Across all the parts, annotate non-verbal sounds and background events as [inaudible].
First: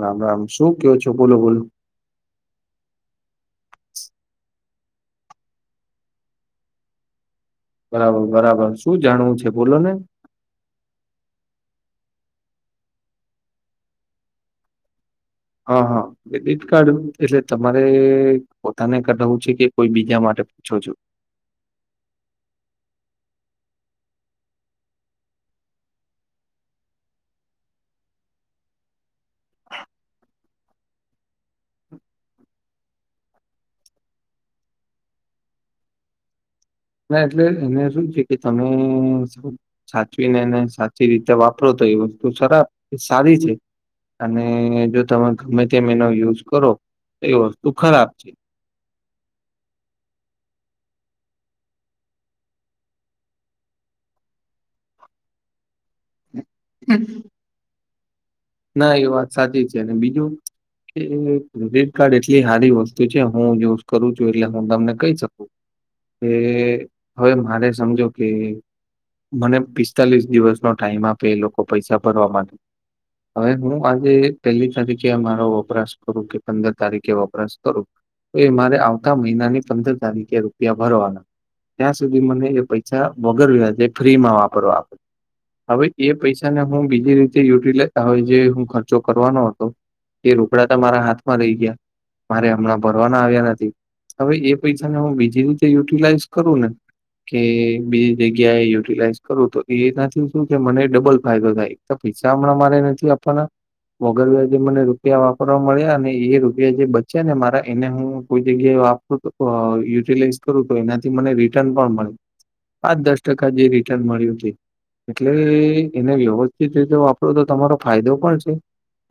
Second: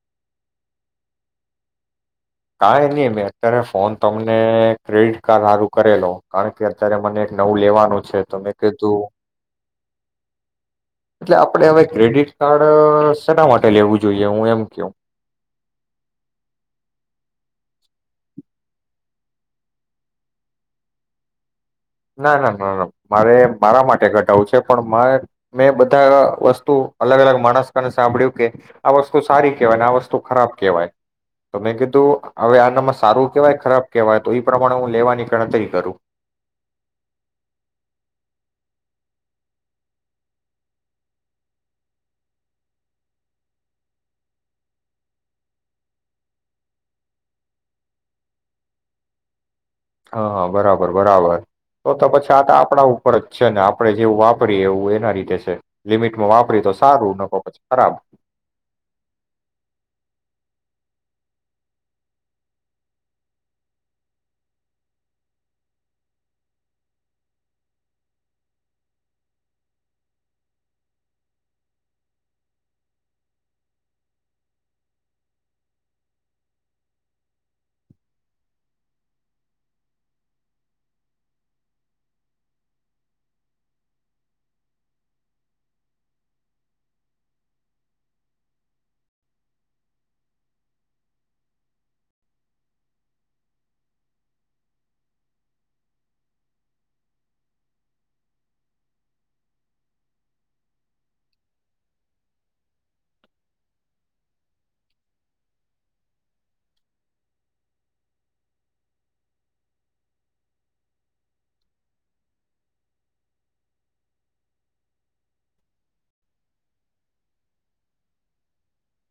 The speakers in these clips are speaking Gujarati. રામ-રામ, શું કયો છો બોલો બોલો. કાઈ નહી મેં અત્યારે ફોન તમને ક્રેડિટ કાર્ડ હારું કરેલો, કારણ કે અત્યારે મને નવું લેવાનું છે બરાબર તો મે બરાબર કીધું, શું જાણવું છે બોલો ને એટલે આપડ હવે ક્રેડિટ કાર્ડ સટા માટે લેવું જોઈએ હું એમ કેવ? હા હા, ક્રેડિટ કાર્ડ એટલે તમારે પોતાને કરઢાવું છે કે કોઈ બીજા માટે પૂછો છો? ના ના ના ના, મારે મારા માટે ઘટાવું છે પણ મેં બધા વસ્તુ અલગ અલગ માણસને સાંભળ્યું કે આ વસ્તુ સારી કેહેવાયને, આ વસ્તુ ખરાબ કેહેવાય, તો મેં કીધું હવે આનામાં સારું કેહેવાય, ખરાબ કેહેવાય તો એ પ્રમાણે હું લેવાની ગણતરી કરું. ના એટલે એને શું છે કે તમે સા સાચવીને અને સાચી રીતે વાપરો તો એ વસ્તુ ખરાબ સારી છે, અને જો તમે ગમે તેમ એનો યુઝ કરો તો એ વસ્તુ ખરાબ છે. હા હા બરાબર બરાબર, તો તો પછી આ તો આપણા ઉપર જ છે ને આપડે જેવું વાપરીએ એવું એના રીતે છે, લિમિટમાં વાપ રી તો સારું, ન કો પછી ખરાબ. ના એ વાત સાચી છે અને બીજું, કે ક્રેડિટ કાર્ડ એટલી સારી વસ્તુ છે હું યુઝ કરું છું એટલે હું તમને કહી શકું, કે હવે મારે સમજો કે મને પિસ્તાલીસ દિવસનો ટાઈમ આપે એ લોકો પૈસા ભરવા માટે. હવે હું આજે પહેલી તારીખે મારો વપરાશ કરું, કે પંદર તારીખે વપરાશ કરું, તો એ મારે આવતા મહિનાની પંદર તારીખે રૂપિયા ભરવાના, ત્યાં સુધી મને એ પૈસા વગર વ્યાજે ફ્રીમાં વાપરવા આપે, હવે એ પૈસાને હું બીજી રીતે યુટિલાઈઝ હવે જે હું ખર્ચો કરવાનો હતો, એ રોકડા મારા હાથમાં રહી ગ્યા, મારે હમણાં ભરવાના આવ્યા નથી, હવે એ પૈસાને હું બીજી રીતે યુટિલાઈઝ કરું ને કે બીજી જગ્યાએ યુટિલાઈઝ કરું તો એનાથી શું કે મને ડબલ ફાયદો થાય, એક પૈસા હમણાં મારે નથી આપવાના, વગર વ્યાજે મને રૂપિયા વાપરવા મળ્યા, અને એ રૂપિયા જે બચ્યા ને મારા એને હું કોઈ જગ્યાએ વાપરુ, યુટિલાઈઝ કરું તો એનાથી મને રિટર્ન પણ મળ્યું, પાંચ દસ ટકા જે રિટર્ન મળ્યું તે, એટલે એને વ્યવસ્થિત રીતે તો તો તમારો ફાયદો પણ છે,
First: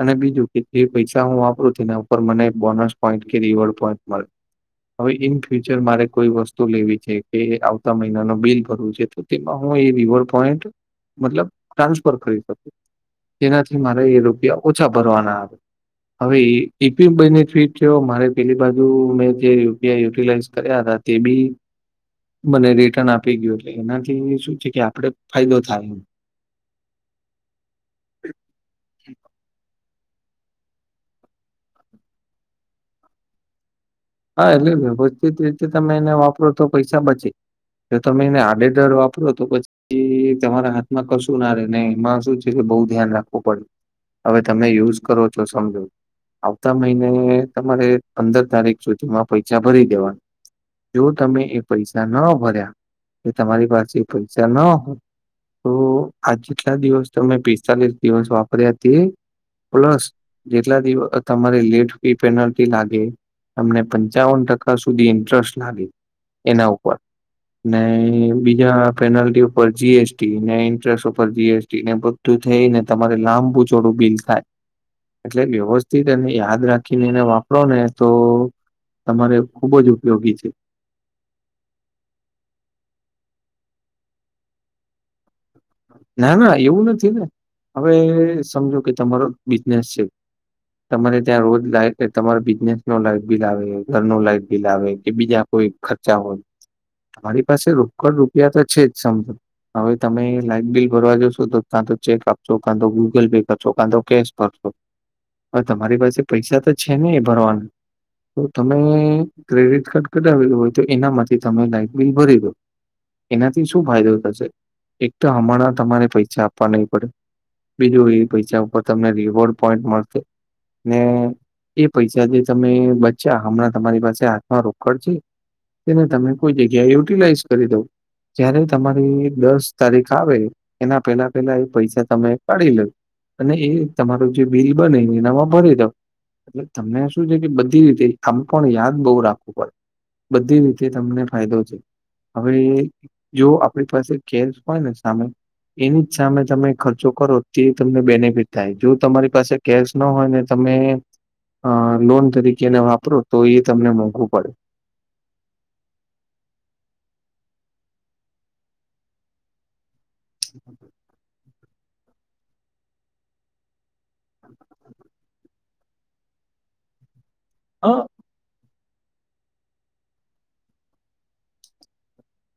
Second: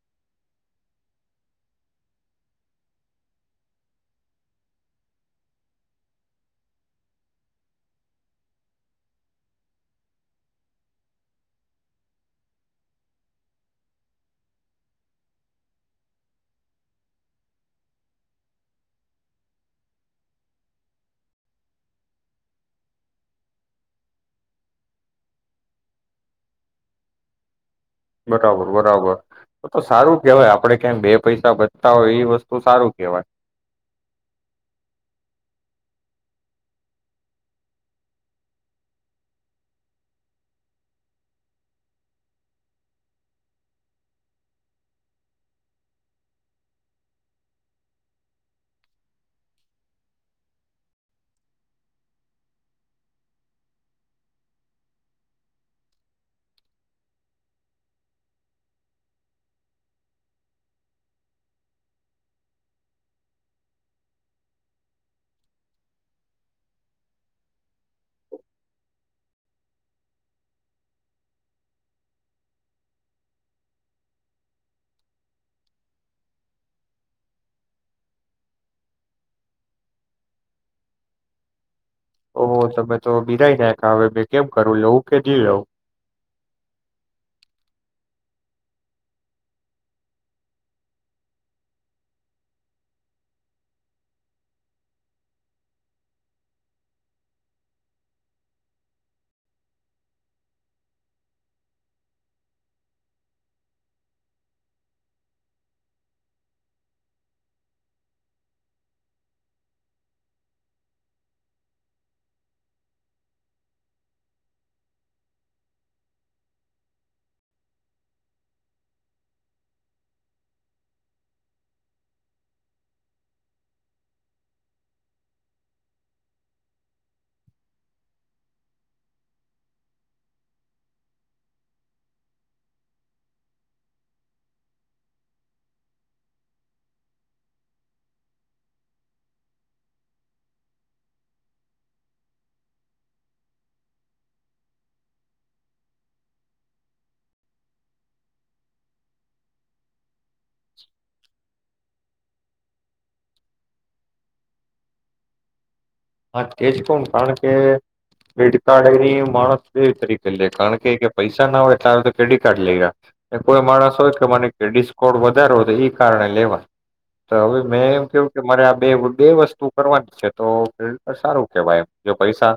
અને બીજું કે જે પૈસા હું વાપરું તેના ઉપર મને બોનસ પોઈન્ટ કે રિવોર્ડ પોઈન્ટ મળે, હવે ઈન ફ્યુચર મારે કોઈ વસ્તુ લેવી છે, કે આવતા મહિના નો બિલ ભરવું છે, તો તેમાં હું એ રિવોર્ડ પોઈન્ટ મતલબ ટ્રાન્સફર કરી શકૂ. તેનાથી મારે એ રૂપિયા ઓછા ભરવાના આવે, હવે એ [unintelligible] બેનિફિટ થ્યો મારે પેલી બાજુ મેં જે રૂપિયા યુટિલાઈઝ કર્યા હતા તે બી મને રિટર્ન આપી ગ્યું, એટલે એનાથી શું છે કે આપણે ફાયદો થાય એમ. બરાબર બરાબર. તો સારું કેહેવાય આપડે કયાંએ બે પૈસા બચતા હોય, એ વસ્તુ સારું કેહવાય. હા એટલે વ્યવસ્થિત રીતે તમે એને વાપરો તો પૈસા બચે, જો તમે એને આડે ડર વાપરો તો પછી તમારા હાથમાં કશું ના રે, ને એમાં શું છે બહુ ધ્યાન રાખવું પડે, હવે તમે યુઝ કરો છો સમજો આવતા મહિને તમારે પંદર તારીખ સુધીમા પૈસા ભરી દેવાના, જો તમે એ પૈસા ન ભર્યા, એ તમારી પાસે એ પૈસા ન હોય, તો આ જેટલા દિવસ તમે પિસ્તાલીસ દિવસ વાપર્યા તે પ્લસ જેટલા દિવ તમારે લેટ ફી પેનલ્ટી લાગે તમને પંચાવન ટકા સુધી ઇન્ટરેસ્ટ લાગે એના ઉપર, ને બીજા પેનલ્ટી ઉપર જી એસ ટી ને ઇન્ટરેસ્ટ ઉપર જી એસ ટી ને બધું થઈને તમારે લાંબુ ચોડું બિલ થાય. એટલે વ્યવસ્થિત એને યાદ રાખીને એને વાપરો ને તો તમારે ખૂબ જ ઉપયોગી છે. ઓહો તમે તો બિડાઈ નાઇખા, હવે મે કેમ કરું લવું કે ની લેવું? ના ના એવું નથી ને. હવે સમજો કે તમારો બિઝનેસ છે, તમારે ત્યાં રોજ [unintelligible] તમારો બિઝનેસ નો લાઈટ બિલ આવે, ઘર ન લાઈટ બિલ આવે, કે બીજા કોઈ ખર્ચા હોય, તમારી પાસે રોકડ રૂપિયા તો છે જ સમજો હવે તમે લાઈટ બિલ ભરવા જશો તો કા તો ચેક આપશો, કા તો ગૂગલ પે કરશો, કા તો કેશ ભરશો, હવે તમારી પાસે પૈસા તો છે ને એ ભરવાના, તો તમે ક્રેડિટ કાર્ડ કઢાવેલુ હોય તો એનામાંથી તમે લાાઈટ બિલ ભરી દો, એનાથી શું ફાયદો થશે, એક તો હમણાં તમારે પૈસા આપવા નહીં પડે, બીજું એ પૈસા ઉપર તમને રીવોર્ડ પોઈન્ટ મળશે ને એ પૈસા જે તમે બચ્યા હમણાં તમારી પાસે હાથમાં રોકડ છે તેને તમે કોઈ જગ્યાએ યુટિલાઈઝ કરી દવ, જ્યારે તમારી દસ તારીખ આવે એના પહેલા પેલા એ પૈસા તમે કાઢી લયો, અને એ તમારું જે બિલ બને એનામાં ભરી દો, એટલે તમને શું છે કે બધી રીતે આમ પણ યાદ બહુ રાખવું પડે, બધી રીતે તમને ફાયદો છે. હવે જો આપણી પાસે કેસ હોય ને સામે એની જ સામે તમે ખર્ચો કરો તે તમને બેનિફિટ થાય, જો તમારી પાસે કેશ ન હોય ને તમે અ લોન તરીકેને વાપરો તો એ તમને મોંઘું પડે. હા કેજ કઉન કાળકે, પેડકાડ [unintelligible] માણસ જેવી તરીક [unintelligible] કાળકે કે પૈસા ના હોય થા તો કેડીટ કાર્ડ લઈ ગા, ને કોઈ માણસ હોય તો મને ક્રેડિટ સ્કોડ વધારો તો એ કારણે લેવાય. તો હવે મેં અ એમ કેવું કે મારે આમ બેવ બે વસ્તુ કરવાની છે તો તો સારું કેવાય એમ, જો પૈસા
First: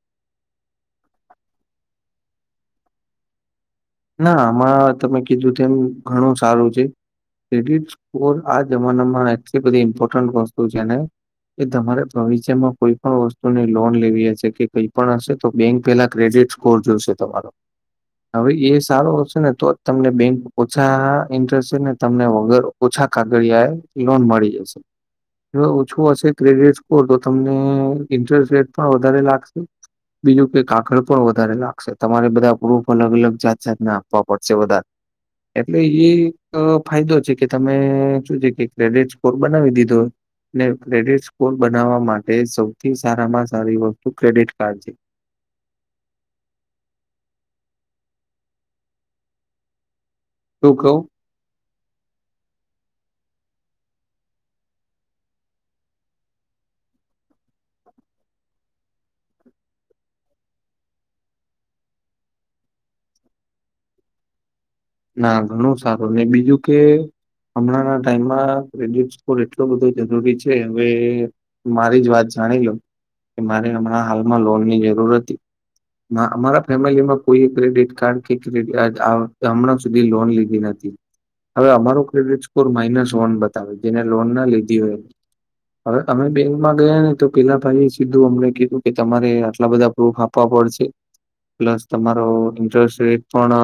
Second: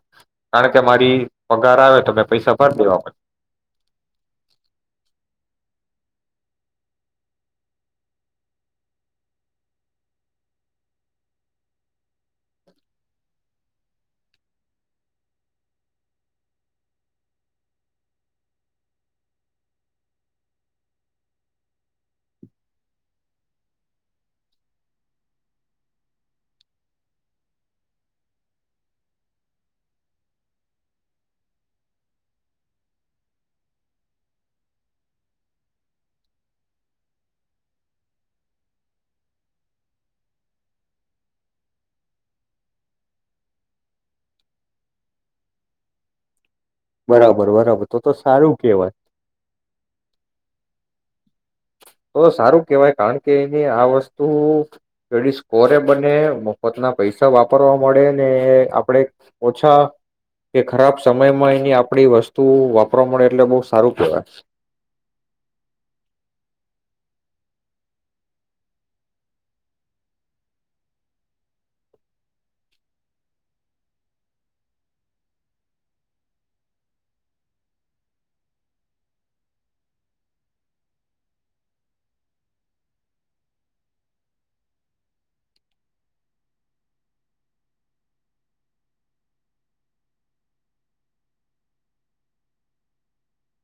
કારણ કે મારી પગાર આવે તો મેં પૈસા ભર દેવા પ ના આમાં તમે કીધું તેમ ઘણું સારું છે, ક્રેડિટ સ્કોર આ જમાનામાં એટલી બધી ઇમ્પોર્ટન્ટ વસ્તુ છે ને, કે તમારે ભવિષ્યમાં કોઈ પણ વસ્તુની લોન લેવી હશે કે કઈ પણ હશે તો બેંક પેલા ક્રેડિટ સ્કોર જોશે તમારો, હવે એ સારો હશે ને તો જ તમને બેંક ઓછા ઇન્ટરેસ્ટે ને તમને વગર ઓછા કાગળિયા એ લોન મળી જશે. જો ઓછું હશે ક્રેડિટ સ્કોર તો તમને ઇન્ટરેસ્ટ રેટ પણ વધારે લાગશે, બીજું કે કાગળ પણ વધારે લાગશે. તમારે બધા પ્રૂફ અલગ અલગ જાત જાતના આપવા પડશે વધારે, એટલે એ એક ફાયદો છે કે તમે, શું છે કે ક્રેડિટ સ્કોર બનાવી દીધો, ને ક્રેડિટ સ્કોર બનાવવા માટે સૌથી સારામાં સારી વસ્તુ ક્રેડિટ કાર્ડ છે. બરાબર બરાબર તો તો સારું કેહવાય. રૂકવ તો સારું કેહવાય, કાળ કે જે આ વસ્તુ ક્રેડિટ સ્કોરે બને, મફતના પૈસા વાપરવા મળે ને આપણે ઓછા કે ખરાબ સમયમાં એની આપણી વસ્તુ વાપરવા મળે એટલે બહુ સારું કેહવાય. ના ઘણું સારું. ને બીજું કે હમણાં ના ટાઈમમાં ક્રેડિટ સ્કોર એટલો બધો જરૂરી છે હવે મારી જ વાત જાણી લઉ, કે મારે હમણાં હાલમાં લોનની જરૂર હતી ના અમારા ફેમિલીમાં કોઈ ક્રેડિટ કાર્ડ કે [unintelligible] હમણાં સુ ની લોન લીધી હતી હવે અમારો ક્રેડિટ સ્કોર માઇનસ વન બતાવે જેને લોન ના લીધી હોય હવે અમે બેંકમાં ગયા ને તો પેલા ભાઈ સીધું અમને કીધું કે તમારે આટલા બધા પ્રૂફ આપવા પડશે પ્લસ તમારો ઇન્ટરેસ્ટ રેટ પણ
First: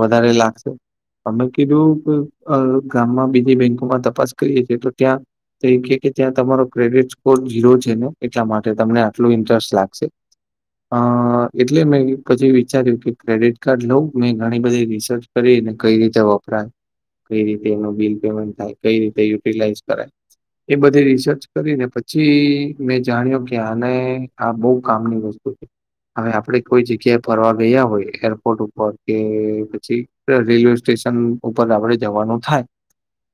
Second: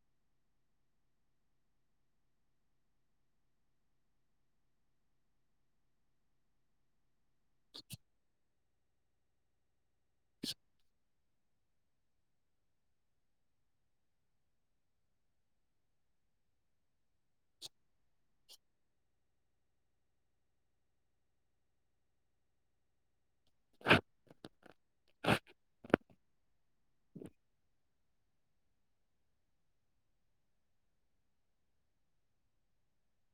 વધારે લાગશે અમે કિધુ કે જો ગામમાં બીજી બેંકોમાં તપાસ કરીએ છીએ તો ત્યાં એ કે ત્યાં તમારો ક્રેડિટ ફ જીરો છે ને એટલા માટે. તમને આટલું ઇન્ટરેસ્ટ લાગશે અ એટલે મેં પછી વિચાર્યું કે ક્રેડિટ કાર્ડ લઉ મેં ઘણી બધી રિસર્ચ કરી કઈ રીતે વપરાય કઈ રીતે એનું બિલ પેમેન્ટ થાય કઈ રીતે યુટિલાઈઝ કરાય એ બધી રિસર્ચ કરીને પછી મેં જાણ્યો કે આને આ બહુ કામની વસ્તુ છે. હવે આપણે કોઈ જગ્યાએ ફરવા ગયા હોય એરપોર્ટ ઉપર કે પછી રેલવે સ્ટેશન ઉપર આપણે જવાનું થાય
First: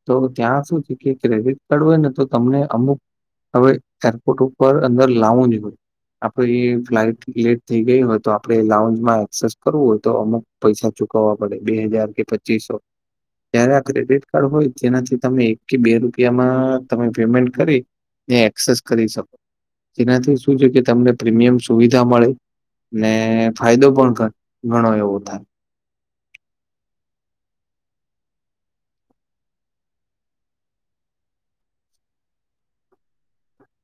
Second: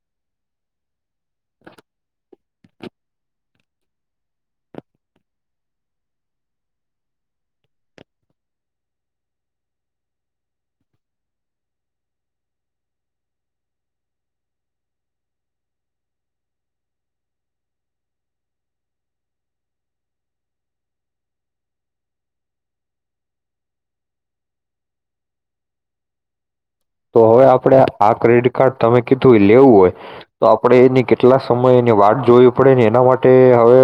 તો ત્યાં શું છે કે ક્રેડિટ કાર્ડ હોય ને તો તમને અમુક હવે એરપોર્ટ ઉપર અંદર લાવઉ જ હોય આપણે એ ફ્લાઈટ લેટ થઈ ગઈ હોય તો આપડણે લાઉજમાં એક્સેસ કરવું હોય તો અમુક પૈસા ચૂકવવા પડે. બે હજાર કે પચીસો જય્યારે આ ક્રેડિટ કાર્ડ હોય તેનાથી તમે એક કે બે રૂપિયામાં તમે પેમેન્ટ કરી ને એક્સેસ કરી શકો જેનાથી શું છે કે તમને પ્રીમિયમ સુવિધા મળે ને ફાયદો પણ ઘણો એવો થાય. તો હવે આપડણે આ ક્રેડિટ કાર્ડ તમે કીધું લેવું હોય તો આપણેે એની કેટલા સમય એની વાત જોવી પડે ને એના માટે હવે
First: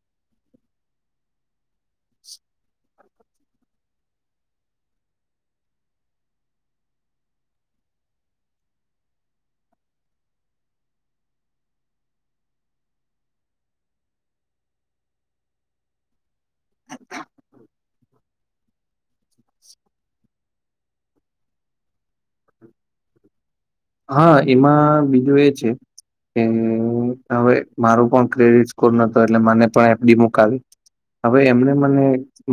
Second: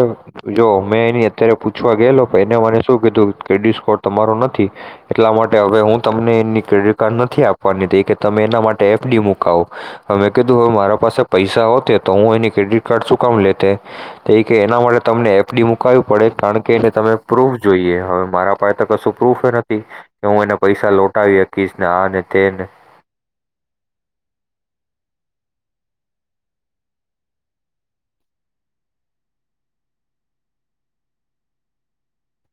જો મેં એની અત્યારે પૂછવા ગયેલો પણ એને મને શું કીધું ક્રેડિટ સ્કોર તમારો નથી એટલા માટે હવે હું તમને એની ક્રેડિટ કાર્ડ નથી આપ. વાની કે તમે એના માટે એફડી મુકાવો અમે કીધું હવે મારા પાસે પૈસા હોતે તો હું એની ક્રેડિટ કાર્ડ ચુકામ લેતે તે કે એના માટે તમને એફડી મુકાવવી પડે. કારણ કે એને તમે પ્રૂફ જોઈએ હવે મારા પાસે. ત સુ. પ્રૂફ નથી કે હું એને. પૈસા લોટાવીકીશ ને આ તેન હા એમાં બીજું એ છે કે હવે મારો પણ ક્રેડિટ સ્કોર નતો એટલે મને પણ એફડી મુકાવી હવે એમને મને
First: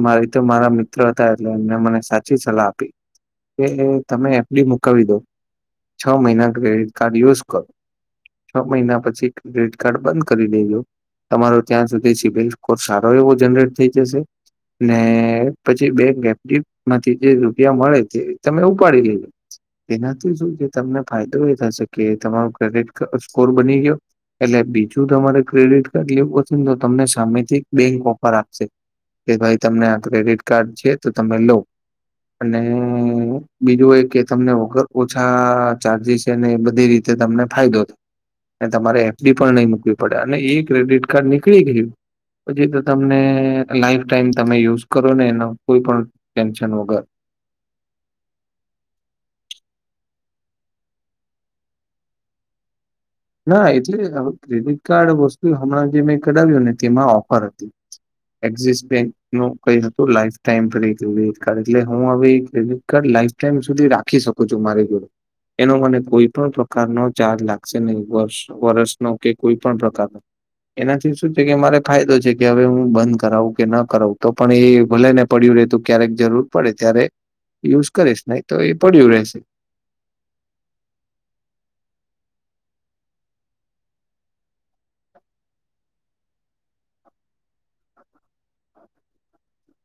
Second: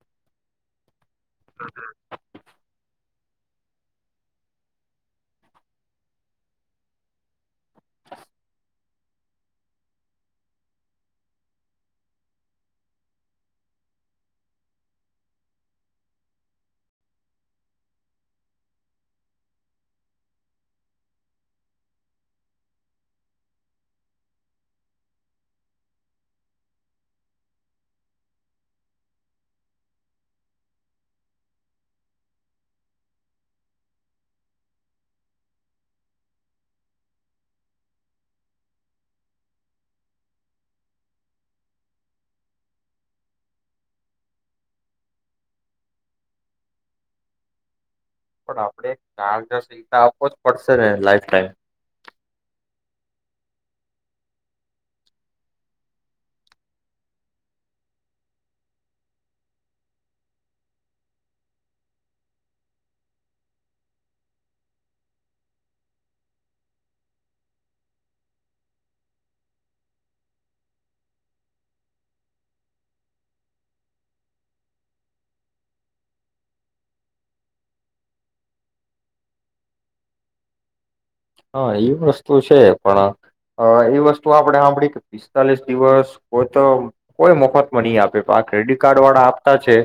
મારી તો મારા મ્ હતા એટલે એમને મને સાચી સલાહ આપી કે તમે એપડી મુકાવી દો છ મહિના ક્રેડિટ કાર્ડ યુઝ કરો છ મહિના પછી ક્રેડિટ કાર્ડ બંધ કરી દેજો તમારો ત્યાં સુધી સિવિલ સ્કોર સારો એવો જનરેટ થઈ જશે ને પછી બે ગેપડીટ માંથી જે રૂપિયા મળે તે તમે ઉપાડી લેજો તેનાથી શું છે તમને ફાયદો એ થશે કે તમારોું ક્રેડિટ સ્કોર બની ગયો એટલે બીજું તમારે ક્રેડિટ કાર્ડ લેવું પશે ને તો તમને સામેથી બેંક ઓફર આપશે કે ભાઈ તમને આ ક્રેડિટ કાર્ડ છે તો તમે લો અને બીજું એ કે તમને વગર ઓછા ચાર્જિસ છેને એ બધી રીતે તમને ફાયદો થાય અને તમારે એફડી પણ નહીં મુૂકવી પડે અને એ ક્રેડિટ કાર્ડ નીકળી ગયું પછી તો તમને લાઈફ ટાઈમ તમે યુઝ કરો ને એનો કોઈ પણ ટેન્શન વગર પણ આપણેે ચાર્જ ને સતા આપવો જ પડશે ને લાઈફ ટાઈમ. ના એટલે હવે ક્રેડિટ કાર્ડ વસ્તુ હમણાં જે મેં કરાવ્યું ને તેમાં ઓફર હતી એક્સિસ બેંક નુ કઈ હતું લાઈફ ટાઈમ ફ કડિટ કાર્ એટલે હું હવે કડિટ કાર્ડ લાઈફ ટાઈમ સુધી રાખી શકું છું મારી જોડે એનો મને કોઈ પણ પ્રકારનો ચાર્જ લાગશે. કે નહી વર્ષ વરષનો કે કોઈ પણ પ્રકારનો એનાથી શું છે કે મારે ફાયદો છે કે હવે હું બંધ કરાવું કે ન કરાવું તો પણ એ ભલે ને પડ્યું રહેતું ક્યારેક જરૂર પડે ત્યારે યુઝ કરીશ નહી તો એ પડ્યું રહેશે. હા એ વસ્તુ છે પણ એ વસ્તુ આપણે સાંભળી કે પિસ્તાલીસ દિવસ કો તો કોઈ મફત નહી આપે આ ક્રેડિટ કાર્ડ વાળા આપતા છે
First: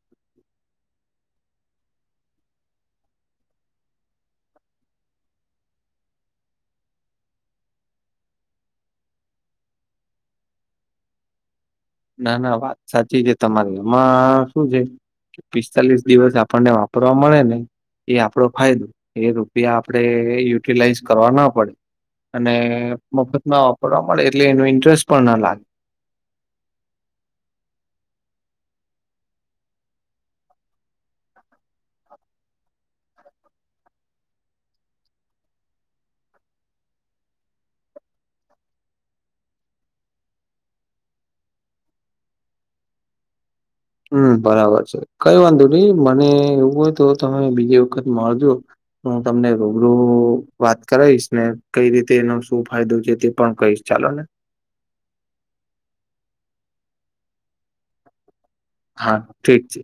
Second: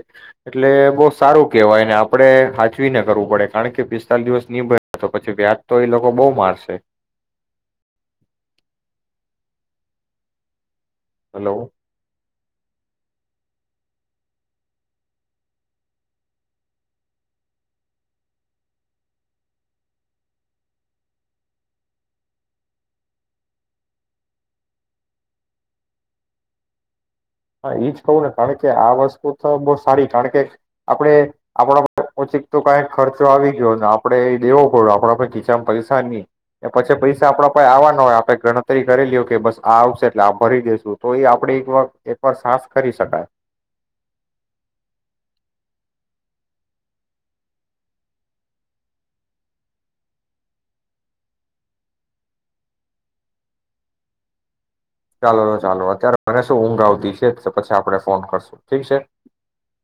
એટલે બહુ સારું કેહેવાયને આપડે સાચવીને કરવું પડે કારણ કે પિસ્તાલીસ દિવસ નિનીભર તો પછી વ્યાજ તો એ લોકો. બહુ મારશે. હલો. ના ના વાત સાચી છે તમારી એમાં શું છે પિસ્તાલીસ દિવસ આપણને વાપરવા મળે ને એ આપડો ફાયદો એ રૂપિયા આપણેે યુટિલાઈઝ કરવા ના પડે અને મફતમાં વાપરવા મળે એટલે એનો ઇન્ટરેસ્ટ પણ ના લાગે. હા એજ કહું ને કારણ કે આ વસ્તુ તો બહુ સારી કારણ કે આપે આપણા ઓચીક તો કંઈક ખર્ચો આવી ગયો ને આપડે એ દેવો પડ આપણા પ ખીચામાં પૈસા નહી પછી પૈસા આપડા પસે આવવા ના હોય આપે ગણતરી કરેલી હો કે બસ આ આવશે એટલે આપ ભરી દેસું તો એ આપણે એક વા એ પણ સાસ કરી શકાય. હમ બરાબર છે કઈ વાંધો નહી મને એવું હોય તો તમે બીજી વખત મળજો હું તમને રૂબરૂ વાત કરાવીશ ને કઈ રીતે એનો શું ફાયદો છે તે પણ કહીશ ચાલો ને. ચાલો ચાલો અત્યારે મને શું ઊંઘ આવતી છે જ તો પછી આપડે ફોન કરશું. ઠીક છે હા ઠીક છે.